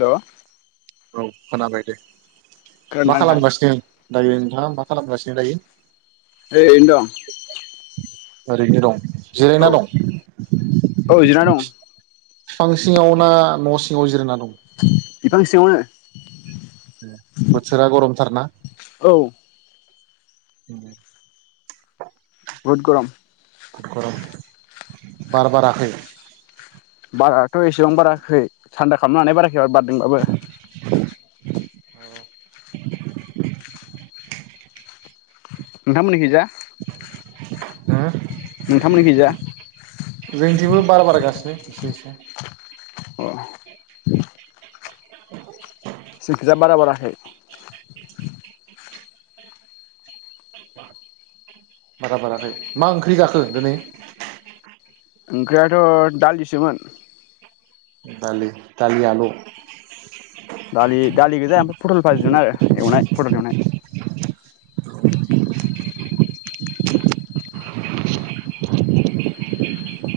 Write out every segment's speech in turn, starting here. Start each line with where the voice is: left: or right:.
left: Hello
right: औ खोनाबाय दे। मा
left: खोनादोंना नोंथां
right: खालामगासिनो दायो? नोंथाङा मा खालामगासिनो दायो?
left: ओरैनो दं।
right: ओरैनो दं। जिरायना
left: औ
right: दं
left: औ जिरायना दं
right: बिफां सिङाव ना न सिङाव सिङाव जिरायना दं।
left: [inaudible] न'सिंयावनो।
right: बोथोरा गरमथार ना?
left: औ
right: उम।
left: बुहुद गरम।
right: गरम बार बाराखै।
left: बाराथ एसेबां बाराखै थान्दा खालामनो हानाय बाराखै। आरो बारदोंंबाबो
right: औ।
left: नोंथांमोननि खैजा
right: हो।
left: नोंथां मोननि खैजा
right: जोंथिंबो बार बार गासिनो एसे एसे।
left: अ जोंखैजा बारा बाराखै।
right: बारा बाराखै मा ओंख्रि जाखो दिनै?
left: ओंख्रियाथ' दालिसोमोन।
right: दालि दालि आलु।
left: दालि दालि गोजा ओमफ्राय फटल फाजिमोन आरो एवनाय फटल एवनाय।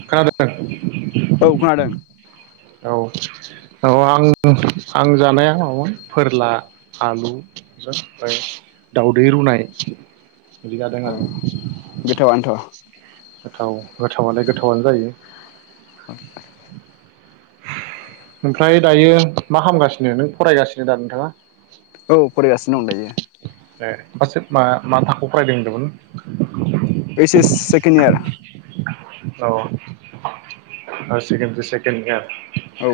right: खोनादों।
left: औ खोनादों।
right: औ औ आं आं जानाया मामोन फोरला आलुजों ओमफ्राय दावदै रुनाय। बिदि जादों
left: अ
right: आरो
left: गोथावानोथ'
right: गोथाव गोथावालाय गोथावनो जायो।
left: [inaudible]
right: ओमफ्राय दायो मा खालामामगासिनो नों फरायगासिनो दा नोंथाङा?
left: औ फरायगासिनो दं दायो
right: ए फास इयार मा मा थाखोआव फरायदों होनदोंमोन?
left: H S second year.
right: औ हायार सेकेण्डारि सेकेण्ड इयार। [unintelligible]
left: औ।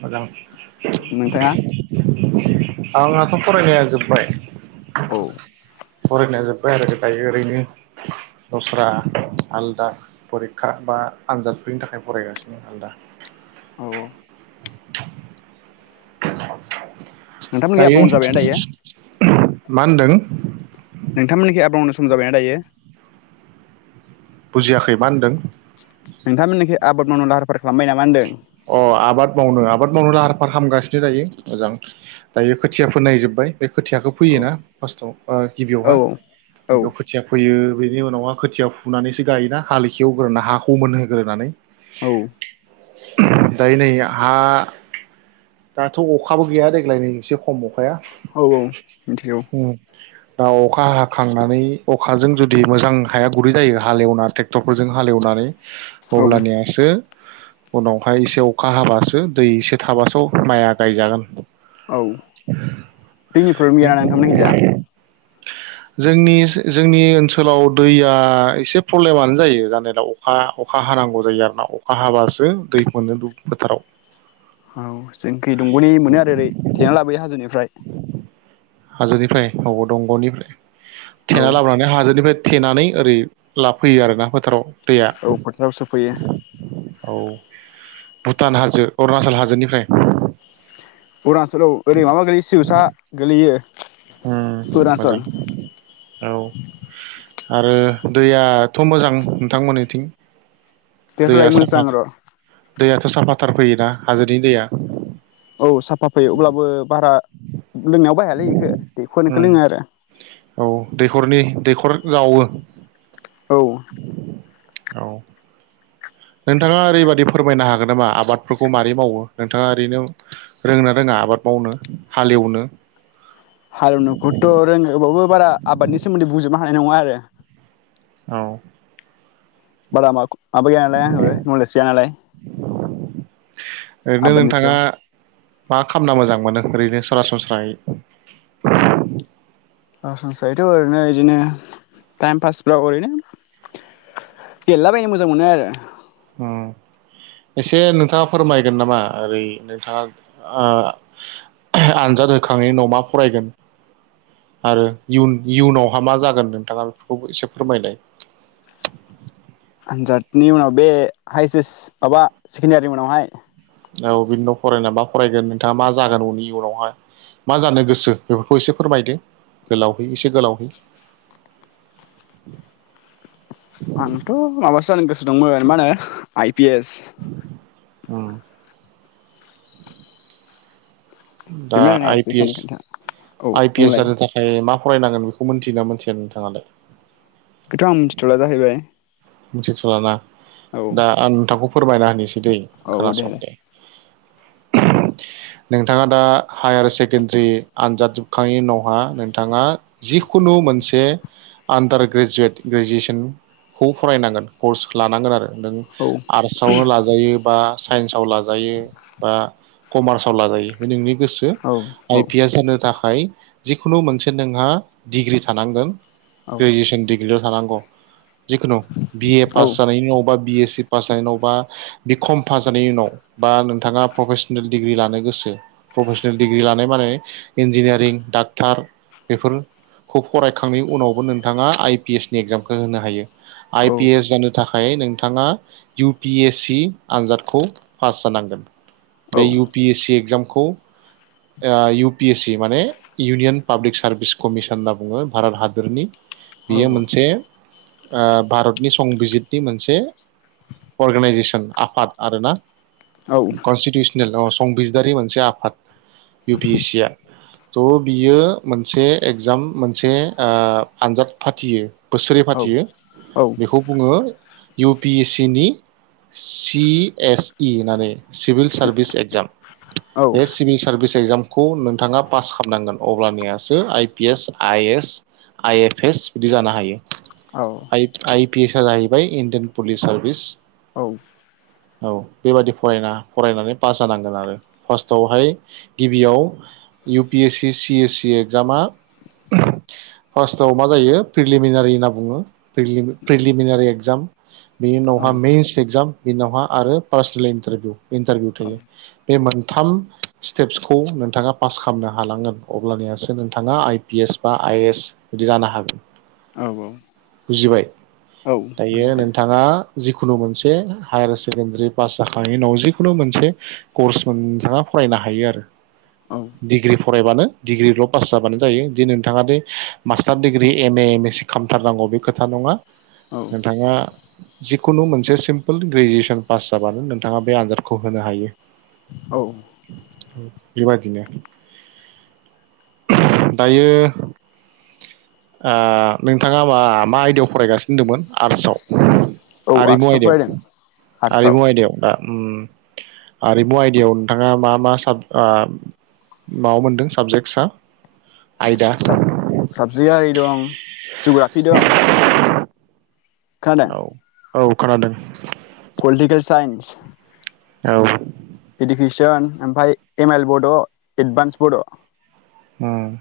right: मोजां।
left: नोंथाङा
right: आंहाथ फरायनाया जोब्बाय।
left: औ
right: फरायनाया जोब फरायनायाव जोब्बाय ओरैनो दस्रा आलदा फरिखा बा आनजादफोरनि थाखाय फरायगासिनो आलादा
left: औ औ
right: [unintelligible]
left: नोंथांमोननिखा आबाद
right: दायो
left: मावनो जाबायना दायो
right: मा होनदों
left: नोंथांमोननिखि आबाद मावनो नुजाबायना दायो
right: बुजियाखै मा होनदों
left: नोंथां मोननिखि आबाद मावनो लाहार फाहार खालामबाय नामा होनदों
right: अ आबाद मावनो आबाद मावनो लाहार फाहार खामगासिनो दायो मोजां दायो खोथिया फोनाय जोब्बाय बे खोथियाखौ
left: औ
right: फैयोना फार्स्टआव गिबियाव
left: औ
right: हा
left: औ
right: गिबियाव खोथिया फैयो बेनि उनावहा खोथिया फुनानैसो गायोना हालिखो एवग्रोना हाखौ मोनहोग्रोनानै
left: औ
right: दायो नै हा दाथ' अखाबो गैया देग्लाय नै एसे खम अखाया
left: औ औ मिथिगौ
right: दा अखा हाखांनानै अखाजों जुदि मोजां हाया गुरै जायो हालेवना टेक्टरफोरजों हालेवनानै
left: औ
right: अब्लानियासो उनावहाय एसे अखा हाबासो दै एसे थाबासो माइया गायजागोन
left: औ दैनि प्रब्लेम गैयाना नोंथांमोननि खिजा
right: जोंनि जोंनि ओनसोलाव दैया एसे प्रब्लेमानो जायो जानायालाय अखा अखा हानांगौ जायो आरोना अखा हाबासो सो दै मोनो दुब फोथाराव
left: औ जोंखि दंगनि मोनो आरो ओरै थेना लाबोयो हाजोनिफ्राय
right: हाजोनिफ्राय औ दंगनिफ्राय
left: औ
right: थेना लाबोनानै हाजोनिफ्राय थेनानै ओरै लाना फैयो आरोना फोथाराव दैया
left: औ फोथाराव सोफैयो
right: औ भुटान हाजो अरुणाचल हाजोनिफ्राय
left: अरुनाचलआव ओरै माबा गायोस [unintelligible] गोलैयो
right: उम
left: अरुणाचल
right: मोजां औ आरो दैयाथ मोजां नोंथांमोननिथिं दैया
left: दैफोरालाय
right: साफा
left: मोजां र
right: दैयाथ' साफाथार फैयोना हाजोनि दैया
left: औ साफा फैयो अब्लाबो बारा लोंनायाव बाहायालै इखो दैखरनिखौ लोङो आरो
right: दै-दैखर जावो
left: औ
right: औ नोंथाङा ओरैबादि फोरमायनो हागोन नामा आबादफोरखौ मारै मावो नोंथाङा ओरैनो रोंङोना रोङा आबाद मावनो हालेवनो
left: हालेव नोखौथ रोंङो [unintelligible] बारा आबादनि सोमोन्दै बुंजोबनो हानाय नङा आरो
right: [unintelligible]
left: [unintelligible] माबा गैया नालाय आंहाबो नलेज गैया नालाय
right: ओरैनो
left: आबादनि
right: नोंथाङा
left: सायाव।
right: मा खामना मोजां मोनो ओरैनो सरासनस्रायै।
left: सरासनस्रायैथ ओरैनो बिदिनो टाइम पासफ्राव ओरैनो गेलेलाबायनो मोजां मोनो आरो।
right: उम एसे नोंथाङा फोरमायगोन नामा ओरै नोंथाङा आ आनजाद होखांनायनि उनाव मा फरायगोन आरो इयुन-इयुनावहा मा जागोन नोंथाङा बेफोरखौबो एसे फोरमायनाय।
left: आनजादनि उनाव बे हाइ सेस माबा सेकेणडारिनि उनावहाय।
right: औ बिनि उनाव फरायना मा फरायगोन नोंथाङा मा जागोन उनि उनावहाय मा जानो गोसो बेफोरखौ एसे फोरमायदो गोलावहै एसे गोलावहै।
left: आंथ माबासो जानो गोसो। दंमोन मा होनो आइ पि एस।
right: उम। दा
left: बेमोन आरोना
right: आइ पि
left: जानो
right: एस
left: खोन्था औ
right: आइ पि एस
left: बुंलाय
right: जानो थाखाय मा। फरायनांगोन बेखौ मोनथियोना मोनथिया नोंथाङालाय।
left: [unintelligible] आं मिथिथला जाहैबाय।
right: मिथिथलाना।
left: औ
right: दा आं नोंथांखौ। फोरमायना होनोसै। दि खोनासं दे। नोंथाङा दा हायार सेकेणडारि आनजाद जोबखांनायनि उावहा नोंथाङा जिखुनु मोनसे आन्दार ग्रेजुवेट ग्रेजुवेसन। खौ फरायनांगोन कर्स लानांगोन आरो। नों
left: औ
right: आरसावनो लाजायो बा। साइन्सआव लाजायो बा कमार्सआव लाजायो बे नोंनि। गोसो
left: औ औ
right: आइ पि एस होनो था खाय जिखुनु मोनसे नोंहा डिग्रि थानांगोन।
left: औ
right: ग्रेजुवेसन डिग्रिल। थानांगौ। जिखुनु बि ए
left: औ
right: पास जानायनि उनाव बा बि ए सि। पास जानायनि उनाव बा बि खम पास जानायनि उनाव बा नोंथाङा प्रफेसनेल डिग्रि लानो गोसो प्रफेसनेल डिग्रि लानाय माने इन्जिनियारिं डाक्टार बेफोरखौ फरायखांनायनि उनावबो नोंथाङा आइ पि एस नि एगजामखौ होनो हायो।
left: औ
right: आइ पि एस जानो थाखाय नोंथाङा इउ पि एस सि आनजादखौ पास जानांगोन। बे
left: औ
right: U P S C exam. खौ आ इउ पि एस सि माने इउनियन पाब्लिक सार्भिस कमिसन होनना बुङो भारत हादोरनि।
left: औ
right: बेयो मोनसे। औ भारतनि संबिजितनि मोनसे अर्गेनाइजेसन आफाद आरोना।
left: औ
right: कन्सिडि अ संबिजदारि मोनसे आफाद इउ पि एस सि आ। थ बियो मोनसे एगजाम मोनसे आ आनजाद फाथियो बोसोरै फाथियो। बेखौ बुङो। इउ पि एस सि नि सि एस इ होननानै सिभिल सार्भिस एग्जाम। बे सिभिल सार्भिस एक्जामखौ नोंथाङा पास खालामनांगोन अब्लानियासो I P S, I S, I F S बिदि जानो हायो। आइ आइ पि एस आ जाहैबाय इण्डियान पुलिस सार्भिस। औ बेबादि फराना फरायनानै पास जानांगोन आरो। फार्स्टआवहाय गिबियाव U P S C C S C एगजामा फार्स्टआव मा जायो प्रिलिमिनारि होनना बुङो। प्रिलि प्रिलिमिनारि एगजाम बिनि उनावहा मेइन्स एग्जाम बिनि उनावहा आरो पार्सनेल इन्टारभिउ इन्टारभिउ थायो बे मोनथाम स्टेप्सखौ नोंथाङा पास खालामनो हानांगोन अब्लानियासो नोंथाङा आइ पि एस बा आइ ए एस बिदि जानो हागोन।
left: औ औ
right: बुजिबाय?
left: औ
right: दायो
left: बुजिदो
right: नोंथाङा जिखुनु मोनसे हायार सेकेणडारि पास जाखांनायनि उनाव जिखुनु मोनसे कर्स नोंथाङा फरायनो हायो आरो।
left: औ
right: डिग्रि फरायबानो डिग्रिल' पास जाबानो जायो दि नोंथाङा दि master degree M A M S C खालामथारनांगौ बे खो थां नङा।
left: औ
right: नोंथाङा जिखुनु मोनसे सिम्पोल ग्रेजुवेसन पास जाबानो नोंथाङा बे आनजादखौ होनो हायो
left: औ
right: बेबायदिनो दायो ओ नोंथाङा मा मा आयदायाव फरायगासिनो दंमोन आर्टसाव।
left: औ
right: आरिमु
left: आर्टसआव फरायदों
right: आयदायाव।
left: आर्टसआव
right: आरिमु आयदायाव दा? ओम हारिमु आयदायाव नोंथाङा मा मा साब ओ माबा मोनदों साबजेक्टसा आयदा
left: साबजेक आरि दं जुग्राफि दं
right: औ
left: खोनादों?
right: औ खोनादों
left: पलिटिकेल साइन्स
right: औ
left: दों ओमफ्राय एम एइल बड, एडभान्स बड
right: उम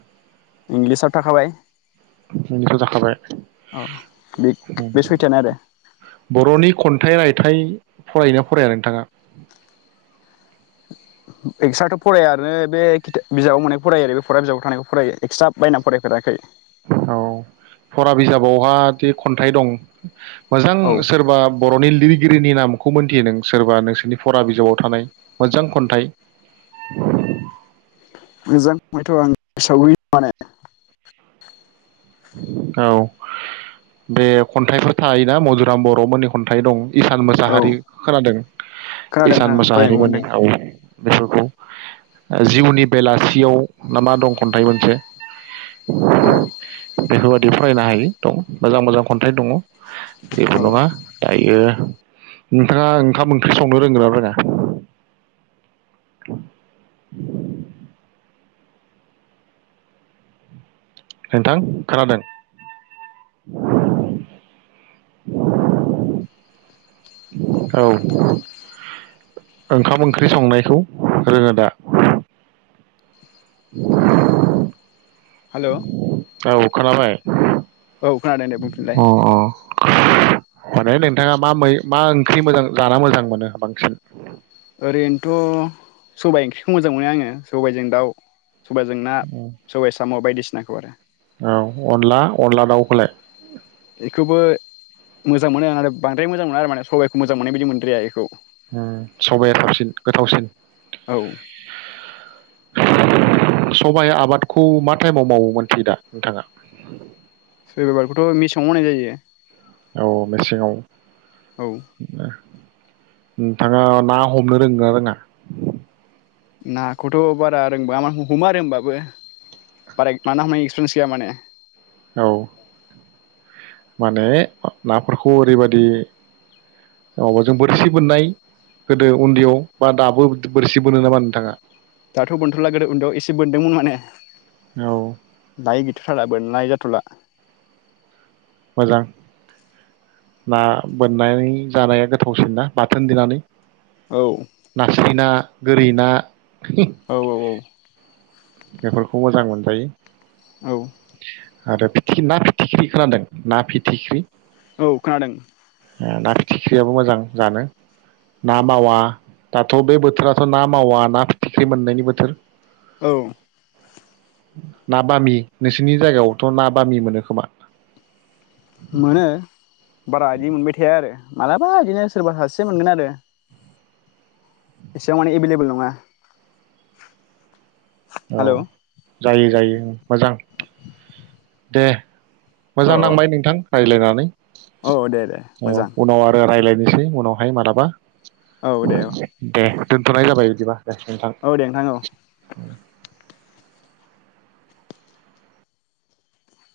left: इंलिसा थाखाबाय
right: ओंखारजाखाबाय
left: औ बे बे सयथायानो आरो
right: बर'नि खन्थाइ रायथाइ फरायोना फराया नोंथाङा?
left: एक्सट्राथ' फराया आरो बे किथाब बिजाबाव मोननाय फरायो आरो बे फराय बिजाबाव थानायखौ फरायायो एक्स्रा बायनानै फरायफेराखै।
right: औ फरा बिजाबावहा दि खन्थाइ दं मोजां
left: औ
right: सोरबा बर'नि लिर गिरिनि नामखौ मोनथियो नों सोरबा नोंसोरनि फरा बिजाबाव थानाय मोजां खन्थाइ
left: मोजां [unintelligible] आं हिसाबै माने
right: औ बे खन्थाइफोर थायोना मधुराम बर'मोननि खन्थाइ दं। इसान
left: औ
right: मोसाहारि खोनादों
left: खोनादों
right: इसान
left: खोनादों फरायनोबो
right: मोसाहारिमोननि
left: मोनदों
right: राव बेफोरखौ ओ जिउनि बेलासियाव ना मा दं खन्थाइ मोनसे
left: औ
right: बेफोरबायदि फरायनो हायो दं मोजां मोजां खन्थाइ दङ। जेबो
left: औ
right: नङा दायो नोंथाङा ओंखाम ओंख्रि संनो रोंगोना रोङा? नोंथां खोनादों औ ओंखाम ओंख्रि संनायखौ रोङो दा। [inaudible]
left: हेलौ
right: औ खोनाबाय।
left: खोनादों दे
right: अ
left: बुंफिनलाय
right: अ माने नोंथाङा मा मै मा ओंख्रि मोजां जाना मोजां मोनो बांसिन।
left: ओरैनोथ' सबाइ ओंख्रिखौ मोजां मोनो आंङो सबाइजों दाउ। सबायजों ना सबाय साम' बायदिसि नायखौ आरो
right: औ अनला अनला दाउखौलाय
left: बेखौबो मोजां मोनो आं बांद्राय मोजां मोना आरो माने सबाइखौ मोजां मोननाय बायदि मोनद्राया बेखौ।
right: ओ सबाया थावसिन गोथावसिन।
left: औ
right: [inaudible] सबाय आबादखौ मा टाइमाव मावोमोन मिथियो दा नोंथाङा।
left: सोरबा बेखौथ मेसेङाव मावनाय जायो।
right: औ मेसेङाव
left: औ
right: ना नोंथाङा ना हमनो रोंगोना रोङा
left: नाखौथ बारा रोंबांङा मा हमो आरो होमबाबो बारा ना हमनायनि एक्सपिरियेन्स गैया माने।
right: औ माने नाफोरखौ ओरैबायदि औ जों बोरसि बोननाय गोदो उन्दैयाव बा दाबो बोरसि बोनो नामा नोंथाङा।
left: दाथ बोनथला गोदो उन्दैयाव एसे बोनदोंमोन माने
right: औ
left: दायो गैथथारा बोनाय जाथला।
right: मोजां ना बोननाय जानाया गोथावसिन ना बाथोन देनानै।
left: औ
right: नास्राय ना गोरि ना
left: औ औ औ
right: बेफोरखौ मोजां मोनजायो
left: औ
right: आरो फिथिख्रि ना फिथिख्रि खोनादों ना फिथिख्रि
left: औ खोनादों
right: ओ ना फिथिख्रियाबो मोजां जानो ना मावा दाथ बे बोथोराथ ना मावा ना फिथिख्रि मोननायनि बोथोर।
left: औ
right: ना बामि नोंसोरनि जायगायावथ ना बामि मोनो खोमा।
left: मोनो बारा इदि मोनबाय थाया आरो मालाबा इदिनो सोरबा सासेया मोनगोन आरो एसेबां माने एभेलेबोल नङा।
right: औ
left: हेलौ
right: जायो जायो मोजां दे मोजां
left: औ
right: नांबाय नोंथां रायलायनानै
left: औ दे दे
right: औ
left: मोजां
right: उनाव आरो रायलाय बेनोसै उनावहाय मालाबा
left: औ दे औ
right: [inaudible] दे दोनथनाय जाबाय बिदिबा दे नोंथां
left: औ दे नोंथां औ